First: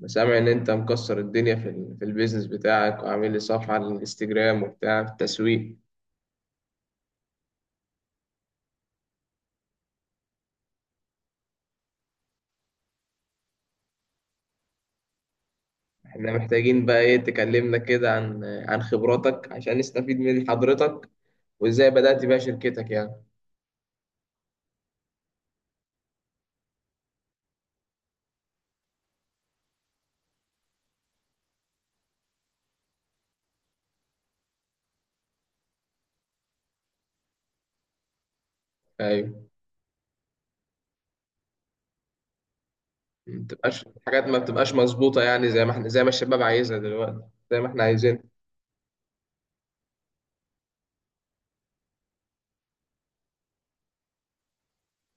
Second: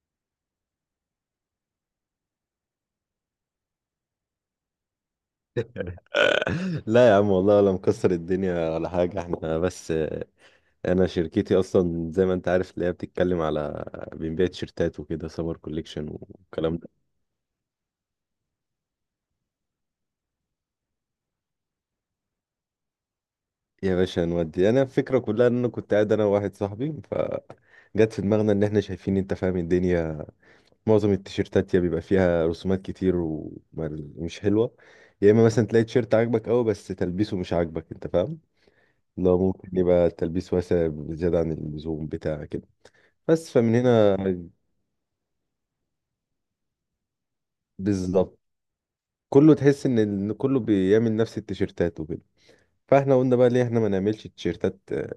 أنا سامع ان انت مكسر الدنيا في في البيزنس بتاعك وعامل لي صفحة على الانستجرام وبتاع في التسويق. لا يا عم، والله ولا مكسر الدنيا ولا حاجة، احنا بس انا شركتي اصلا زي ما انت عارف اللي هي بتتكلم على بنبيع تيشيرتات وكده، سمر كوليكشن احنا والكلام محتاجين ده. بقى ايه، تكلمنا كده عن خبراتك عشان نستفيد من حضرتك وازاي بدأت بيها شركتك يعني. يا باشا نودي، انا الفكرة كلها ان انا كنت قاعد انا وواحد صاحبي، فجت في دماغنا ان احنا شايفين، انت فاهم الدنيا. معظم التيشيرتات يا بيبقى فيها رسومات كتير ومش حلوة، يا اما مثلا تلاقي تيشيرت عاجبك قوي بس تلبيسه مش عاجبك، انت فاهم. ايوه. لا ممكن يبقى التلبيس واسع زيادة عن اللزوم بتاع كده. ما بس فمن بتبقاش هنا. حاجات، ما بتبقاش مظبوطة يعني، زي ما الشباب عايزها دلوقتي، زي ما احنا عايزين. بالظبط. كله تحس إن كله بيعمل نفس التيشيرتات وكده. فاحنا قلنا بقى ليه احنا ما نعملش تيشيرتات،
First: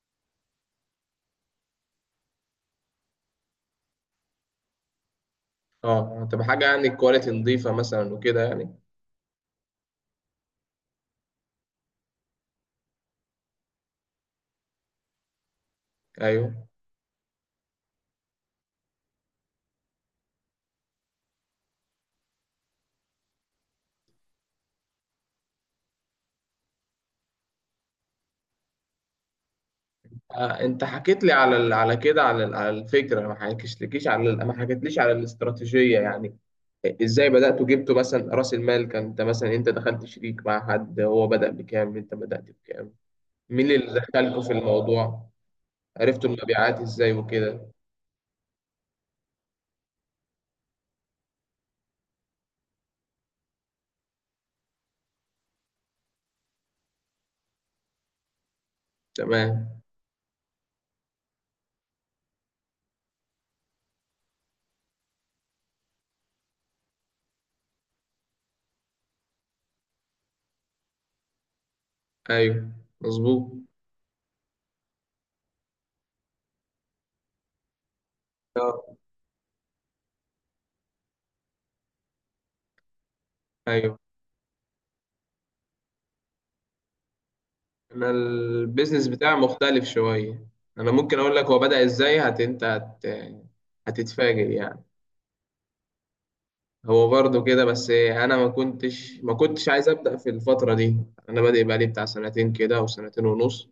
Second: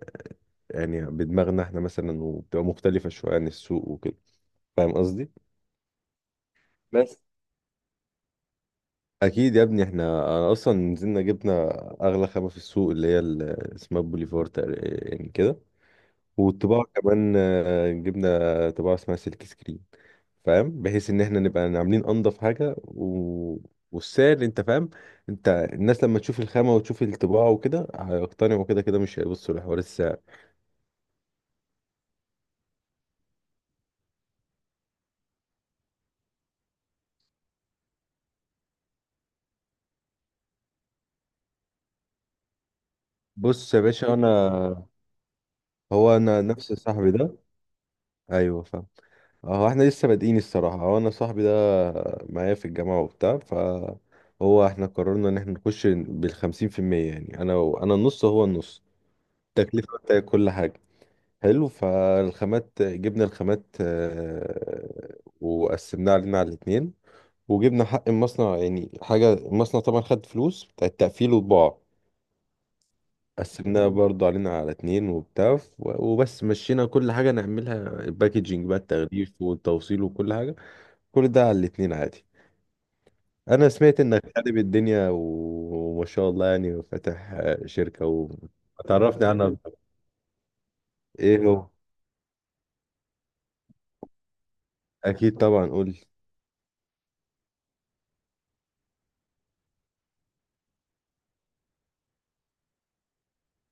يعني بدماغنا احنا مثلا، وبتبقى مختلفة شوية عن السوق وكده. فاهم قصدي. اه، تبقى حاجة يعني بس. كواليتي نظيفة مثلا وكده يعني. اكيد يا ابني، احنا أنا اصلا نزلنا جبنا اغلى خامة في السوق، اللي هي اسمها بوليفور تقريبا يعني كده. ايوه. والطباعة كمان، جبنا طباعة اسمها سلك سكرين، فاهم. بحيث ان احنا نبقى عاملين انضف حاجه والسعر انت فاهم. انت الناس لما تشوف الخامه وتشوف الطباعه وكده، هيقتنعوا كده كده، مش هيبصوا لحوار السعر. انت حكيت لي على كده، على الفكره، ما حكيتش لكيش على ال- ما حكيتليش على الاستراتيجيه يعني. ازاي بداتوا، جبتوا مثلا راس المال كان، انت مثلا انت دخلت شريك مع حد، هو بدا بكام، انت بدات بكام، مين بص يا اللي باشا دخلكوا في انا. الموضوع، هو عرفتوا انا نفس المبيعات صاحبي ازاي ده. وكده؟ ايوه فاهم. هو احنا لسه بادئين الصراحه، هو انا صاحبي ده معايا في الجامعه وبتاع. هو احنا قررنا ان احنا نخش بالخمسين في المية، يعني انا النص هو النص. تمام. التكلفه بتاعت كل حاجه، حلو. فالخامات جبنا الخامات، وقسمناها علينا على الاتنين. وجبنا حق المصنع، يعني حاجة المصنع طبعا خد فلوس بتاع التقفيل والطباعة، ايوه. مظبوط. قسمناها برضه علينا على اتنين وبتاع. وبس مشينا كل حاجة نعملها، الباكجينج بقى آه، التغليف والتوصيل وكل حاجة، كل ده على الاتنين عادي. أنا ايوه. سمعت إنك خارب الدنيا وما شاء الله، يعني فاتح شركة. انا البيزنس وتعرفني بتاعي عنها أكتر. مختلف شويه. انا ممكن اقول لك إيه هو هو؟ بدا ازاي. هتتفاجئ يعني. أكيد طبعا قول لي. هو برضه كده، بس انا ما كنتش عايز ابدا في الفتره دي. انا بادئ بقالي بتاع سنتين كده او سنتين ونص،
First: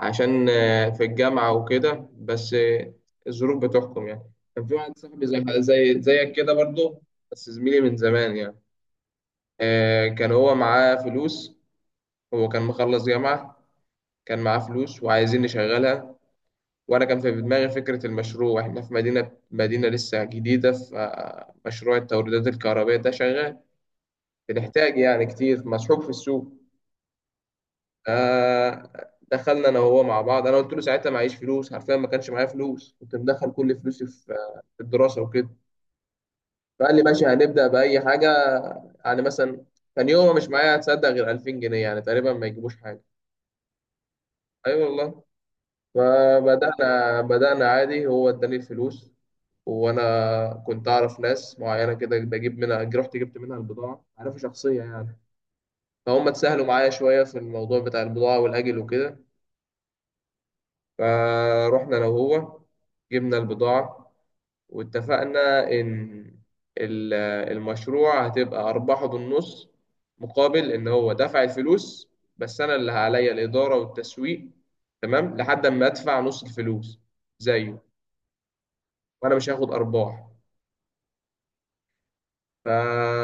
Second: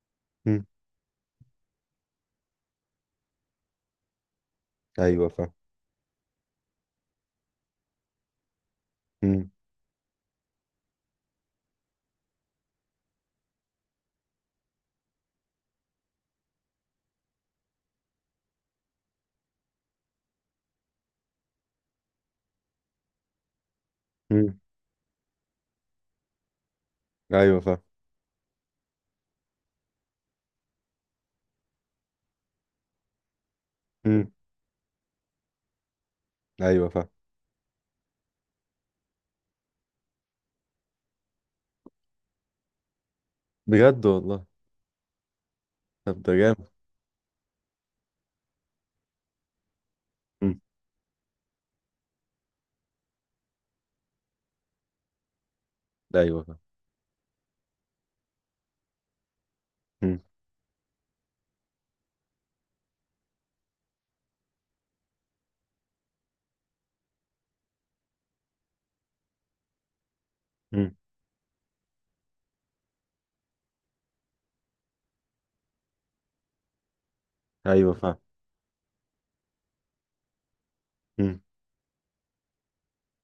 عشان مم. في الجامعه وكده، بس الظروف بتحكم يعني. كان في واحد صاحبي أيوه فاهم. زيك كده برضه، بس زميلي من زمان يعني. كان هو معاه فلوس، هو كان مخلص جامعه، كان معاه فلوس وعايزين نشغلها. وانا كان في دماغي فكره المشروع. احنا في مدينه لسه جديده، فمشروع التوريدات الكهربائيه ده شغال، مم. بنحتاج يعني كتير، مسحوق في السوق. ايوه فاهم. آه دخلنا انا وهو مع بعض. انا قلت له ساعتها معيش فلوس، حرفيا ما كانش معايا فلوس، كنت مدخل كل فلوسي في مم. الدراسه وكده. ايوه فقال لي فاهم. ماشي هنبدا باي حاجه. يعني مثلا كان يومها مش معايا، هتصدق، غير 2000 جنيه يعني، تقريبا ما يجيبوش حاجه. بجد والله. اي، أيوة والله. طب ده جامد. بدانا عادي، هو اداني الفلوس. مم. وانا كنت اعرف ناس معينه كده بجيب منها، رحت جبت منها البضاعه، عارفه شخصيه يعني، فهم ايوه فاهم. اتسهلوا معايا شويه في الموضوع بتاع البضاعه والاجل وكده. مم. فروحنا انا وهو جبنا البضاعة، واتفقنا ان ال- المشروع هتبقى ارباحه بالنص، مقابل ان مم. هو دفع الفلوس، بس انا اللي عليا الادارة والتسويق. تمام، لحد ما ادفع نص الفلوس زيه ايوه فاهم. وانا مش هاخد ارباح. مم.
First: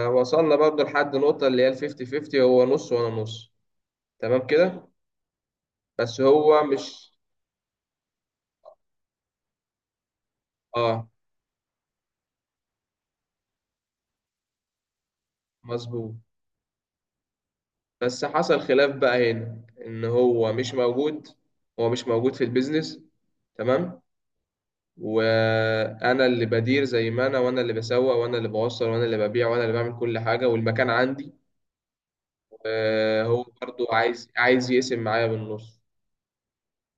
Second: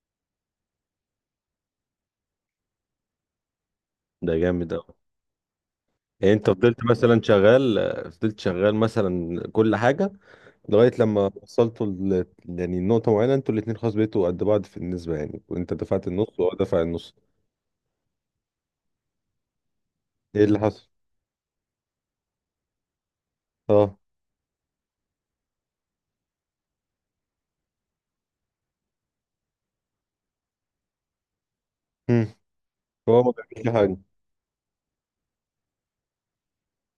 فوصلنا برضه لحد نقطة اللي هي ال 50-50، هو نص وانا نص. ده تمام جامد كده. أوي. بس يعني انت هو مش... فضلت شغال مثلا كل حاجه لغايه اه، لما وصلتوا يعني نقطه معينه انتوا الاتنين خلاص بقيتوا قد بعض في النسبه، يعني وانت دفعت مظبوط. النص وهو دفع النص. بس حصل خلاف بقى هنا، ان ايه هو اللي مش حصل؟ موجود، هو مش موجود في البيزنس. اه. تمام. وانا اللي بدير زي ما انا، وانا اللي بسوق، وانا اللي بوصل، وانا اللي ببيع، وانا اللي بعمل كل حاجه، والمكان عندي. مم. هو ما هو بيعملش برضو حاجه، عايز يقسم معايا بالنص.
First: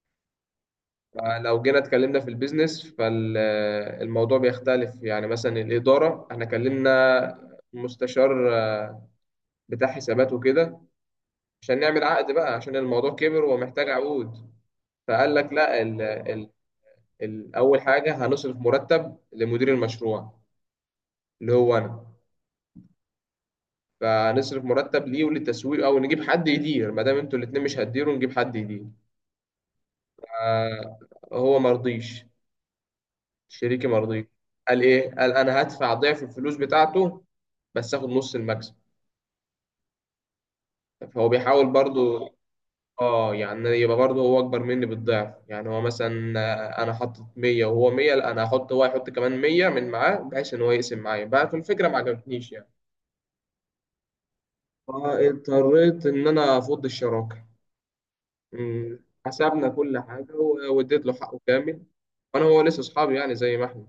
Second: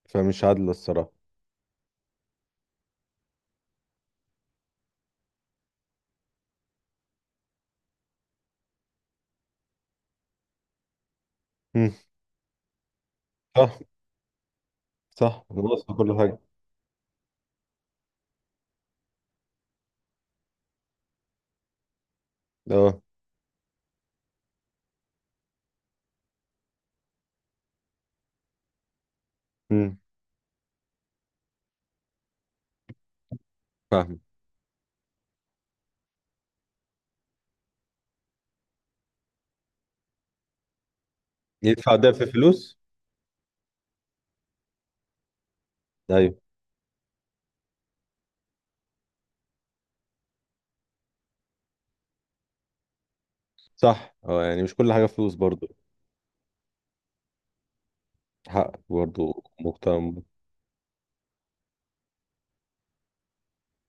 فمش عادله الصراحه. فلو جينا اتكلمنا في البيزنس فالموضوع بيختلف، يعني مثلا الاداره. احنا كلمنا مستشار بتاع حسابات وكده عشان مم. نعمل عقد بقى، عشان الموضوع كبر صح. ومحتاج عقود. فقال صح لك لا، خلصت كل حاجه. اول حاجه هنصرف مرتب لمدير المشروع، اللي هو انا. اه. فنصرف مرتب ليه وللتسويق، او نجيب حد يدير. ما دام انتوا الاتنين مش هتديروا نجيب حد يدير. مم. آه، هو مرضيش، شريكي فاهم. مرضيش. قال ايه؟ قال انا هدفع ضعف الفلوس بتاعته بس اخد نص المكسب. فهو بيحاول يدفع ده في برضو. فلوس؟ اه، يعني يبقى برضو هو اكبر مني بالضعف. يعني هو ايوه مثلا، انا حطيت 100 وهو 100، لا انا هحط هو يحط كمان 100 من معاه، بحيث ان هو يقسم معايا بقى. في الفكره ما عجبتنيش يعني. صح. اه يعني مش كل حاجة فلوس برضو. فاضطريت إن أنا أفض الشراكة. حقك مم. برضو حسبنا كل مهتم. حاجة، واديت له حقه كامل، وأنا هو لسه أصحابي يعني زي ما إحنا.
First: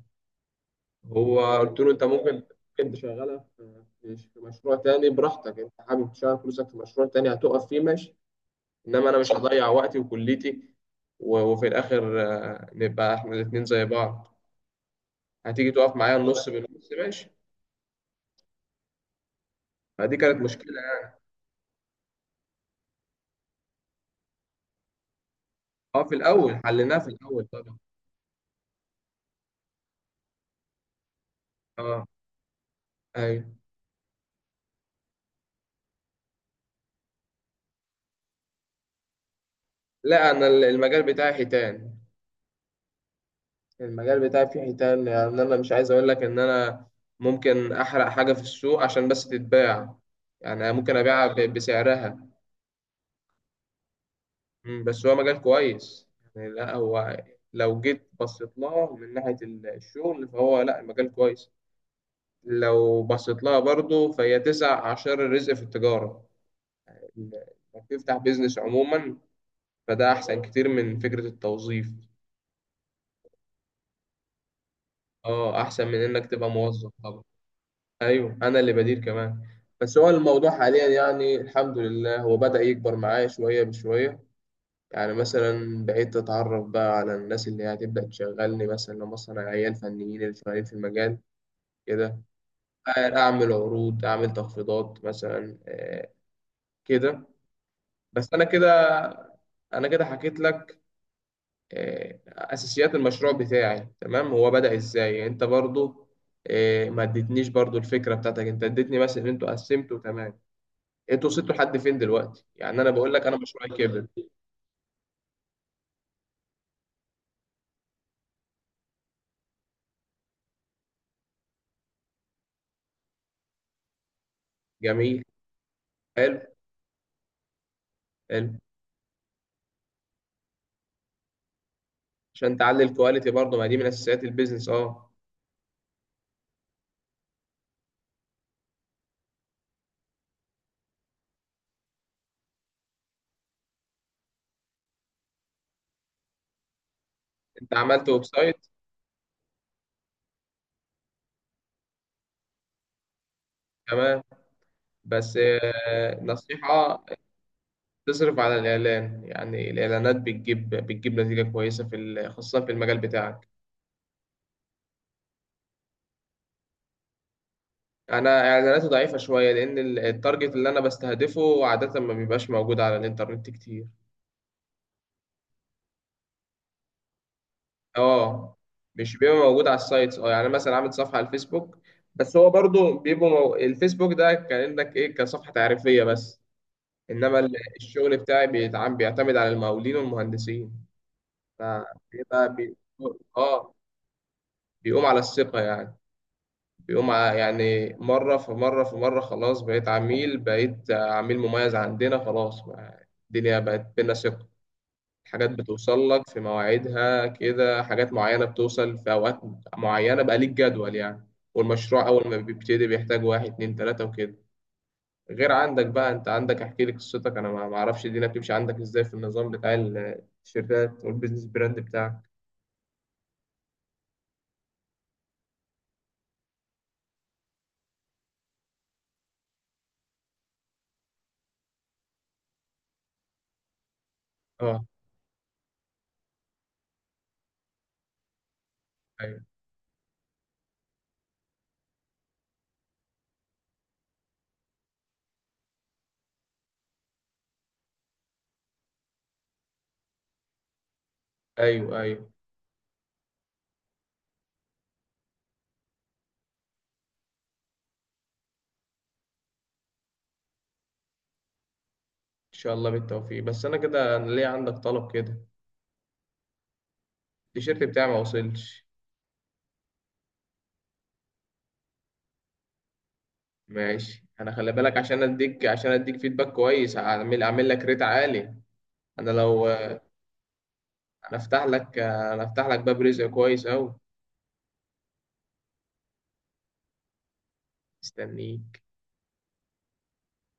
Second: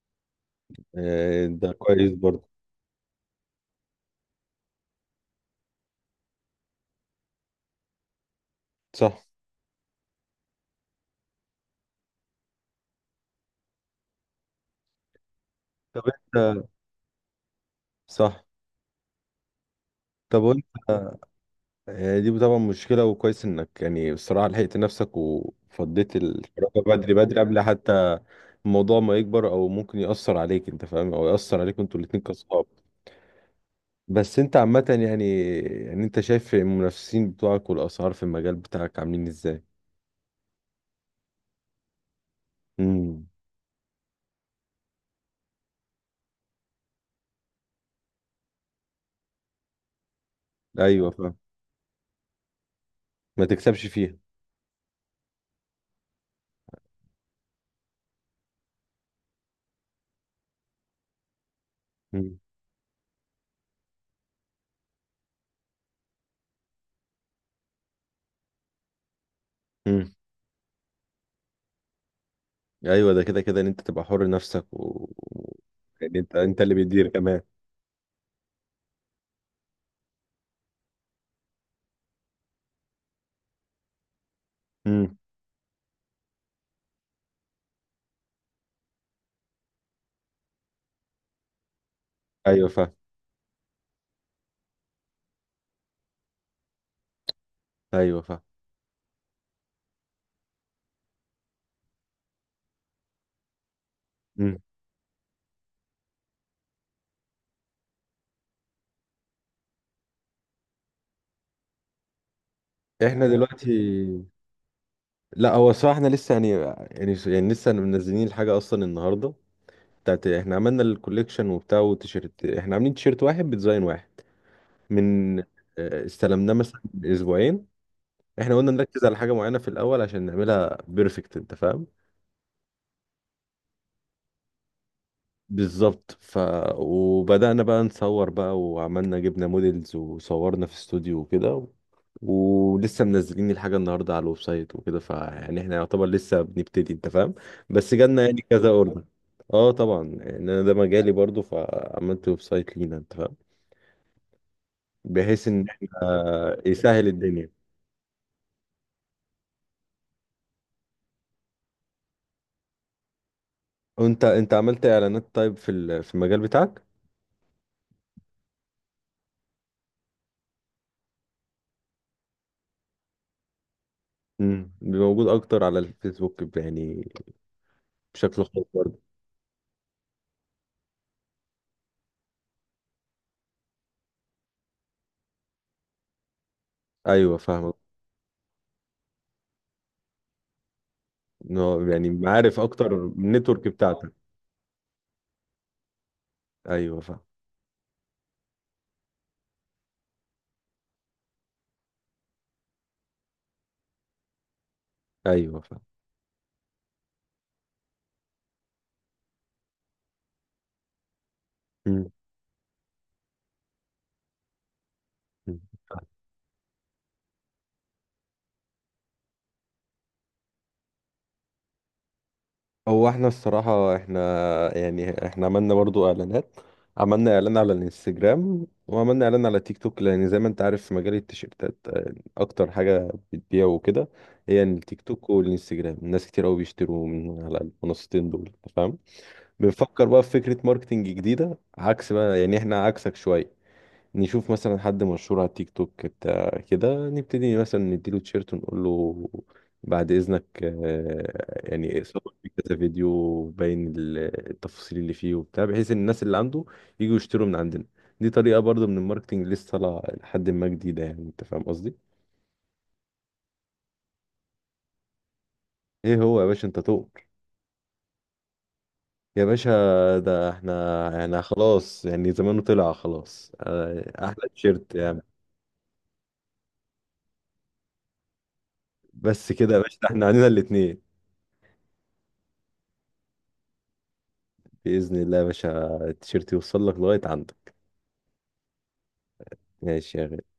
هو ده قلت له أنت كويس ممكن، برضو. تشغلها في مشروع تاني براحتك. أنت حابب تشغل فلوسك في مشروع تاني هتقف فيه، ماشي، إنما أنا صح. مش هضيع وقتي وكليتي. وفي الآخر نبقى إحنا الاتنين زي بعض، هتيجي تقف طب معايا النص انت. بالنص، ماشي. صح. فدي كانت طب وانت، مشكلة يعني. دي طبعا مشكلة، وكويس انك يعني بصراحة لحقت نفسك اه، في وفضيت الأول الشراكة حليناها، في بدري بدري الأول قبل طبعا. حتى الموضوع ما يكبر، او ممكن يأثر عليك انت فاهم، او يأثر عليكم انتوا اه. الاتنين كصحاب. أيوه. بس انت عامة يعني، انت شايف المنافسين بتوعك والاسعار في المجال بتاعك عاملين ازاي؟ لا، أنا المجال بتاعي حيتان، امم. المجال بتاعي فيه حيتان. يعني انا مش عايز اقول لك ان انا ممكن احرق حاجه في السوق عشان بس تتباع. يعني ممكن ايوه ابيعها فاهم. بسعرها. ما تكسبش فيها. بس هو مجال كويس، يعني لا، هو لو جيت بصيت لها من ناحيه الشغل فهو لا، المجال كويس. لو بصيت لها برضه فهي تسع اعشار الرزق في التجاره، انك تفتح بيزنس عموما. امم. فده احسن كتير من فكره التوظيف. ايوه ده كده كده ان انت تبقى حر نفسك اه، احسن من يعني انك انت تبقى انت اللي موظف. بيدير كمان. ايوه، انا اللي بدير كمان. بس هو الموضوع حاليا يعني الحمد لله، هو بدأ يكبر معايا شويه بشويه. يعني امم. مثلا بقيت اتعرف بقى على الناس اللي هي هتبدأ تشغلني، مثلا لما مثلا عيال فنيين اللي شغالين في المجال كده. ايوه فاهم. اعمل عروض، اعمل تخفيضات مثلا، كده. ايوه بس فاهم. انا كده، انا كده حكيت لك اساسيات المشروع بتاعي. تمام. هو امم. بدأ ازاي؟ يعني انت برضو ما اديتنيش برضو الفكره بتاعتك. انت اديتني بس ان انتوا قسمتوا. تمام. انتوا وصلتوا لحد فين دلوقتي؟ يعني انا بقول لك احنا انا مشروعي كبر. دلوقتي، لا هو الصراحه احنا لسه يعني لسه منزلين الحاجه اصلا النهارده. بتاعت، احنا عملنا الكوليكشن وبتاع وتيشيرت، احنا عاملين تيشيرت واحد بديزاين واحد جميل. من آه، حلو، استلمناه مثلا من اسبوعين. احنا حلو. قلنا نركز على حاجه معينه في الاول عشان نعملها بيرفكت، انت فاهم. عشان تعلي الكواليتي برضه، ما دي من اساسيات البيزنس. اه. بالظبط. وبدأنا بقى نصور بقى، وعملنا جبنا موديلز وصورنا في استوديو وكده ولسه منزلين الحاجة النهاردة على الويب سايت وكده، فيعني احنا يعتبر لسه بنبتدي انت فاهم. انت بس عملت ويب جالنا يعني سايت. كذا اوردر. اه طبعا يعني انا ده مجالي برضو، فعملت ويب سايت لينا انت فاهم، تمام. بس بحيث ان احنا نصيحة، يسهل الدنيا. تصرف على الاعلان. يعني الاعلانات بتجيب نتيجة كويسة، خاصة في المجال بتاعك. وانت عملت اعلانات طيب في في المجال بتاعك؟ انا اعلاناتي ضعيفة شوية، لان التارجت اللي انا بستهدفه عادة ما بيبقاش موجود على الانترنت كتير. امم. موجود اكتر على الفيسبوك يعني، بشكل اه، خاص برضه. مش بيبقى موجود على السايتس. اه، يعني أنا مثلا عامل صفحه على الفيسبوك، بس هو برضو بيبقى الفيسبوك ده كانك ايه، كصفحه تعريفيه بس. ايوه انما فاهمك. الشغل بتاعي بيعتمد على المقاولين والمهندسين. إنه يعني فبيبقى عارف بي... اكتر النتورك اه، بتاعتك. بيقوم على الثقه يعني. ايوه بيقوم فاهم. على يعني، مره في مره في مره، خلاص بقيت عميل مميز عندنا خلاص. يعني الدنيا بقت بينا ثقه، حاجات ايوه فاهم. بتوصل لك في مواعيدها كده، حاجات معينة بتوصل في أوقات معينة، بقى ليك جدول يعني. والمشروع مم. أول ما بيبتدي بيحتاج واحد اتنين تلاتة وكده. غير مم. عندك بقى. أنت عندك أحكي لي قصتك، أنا ما أعرفش الدنيا بتمشي عندك إزاي في النظام بتاع التيشيرتات والبيزنس براند بتاعك. هو احنا الصراحة. يعني احنا عملنا برضو اعلانات، عملنا اعلان على الانستجرام وعملنا اعلان على تيك توك، لان زي ما انت عارف في مجال التيشيرتات اكتر حاجة بتبيع وكده هي أه. التيك توك والانستجرام، الناس كتير قوي بيشتروا من على المنصتين دول أنت فاهم. أيوه، بنفكر بقى في فكرة ماركتنج جديدة عكس بقى، يعني احنا عكسك شوية. نشوف مثلا حد مشهور على تيك توك بتاع كده، نبتدي مثلا نديله تيشيرت ونقول له بعد إذنك، أيوه، يعني أيوه. صور في كذا فيديو باين التفاصيل اللي فيه وبتاع، بحيث إن الناس اللي عنده يجوا يشتروا من عندنا. دي طريقة برضه من الماركتينج لسه طالعة لحد ما، جديدة يعني. أنت فاهم قصدي؟ إن شاء الله بالتوفيق. بس أنا كده، أنا ليه عندك طلب كده. إيه هو يا باشا أنت تؤمر. التيشيرت بتاعي ما وصلش. يا باشا ده احنا، يعني خلاص يعني زمانه طلع خلاص، ماشي، أحلى أنا خلي تيشيرت بالك، يعني. عشان أديك فيدباك كويس، أعمل لك ريت عالي. انا بس لو كده يا باشا ده احنا علينا الاتنين. انا افتح لك باب رزق كويس اوي. بإذن الله يا باشا التيشيرت يوصل لك لغاية عندك. مستنيه. ماشي يا غالي.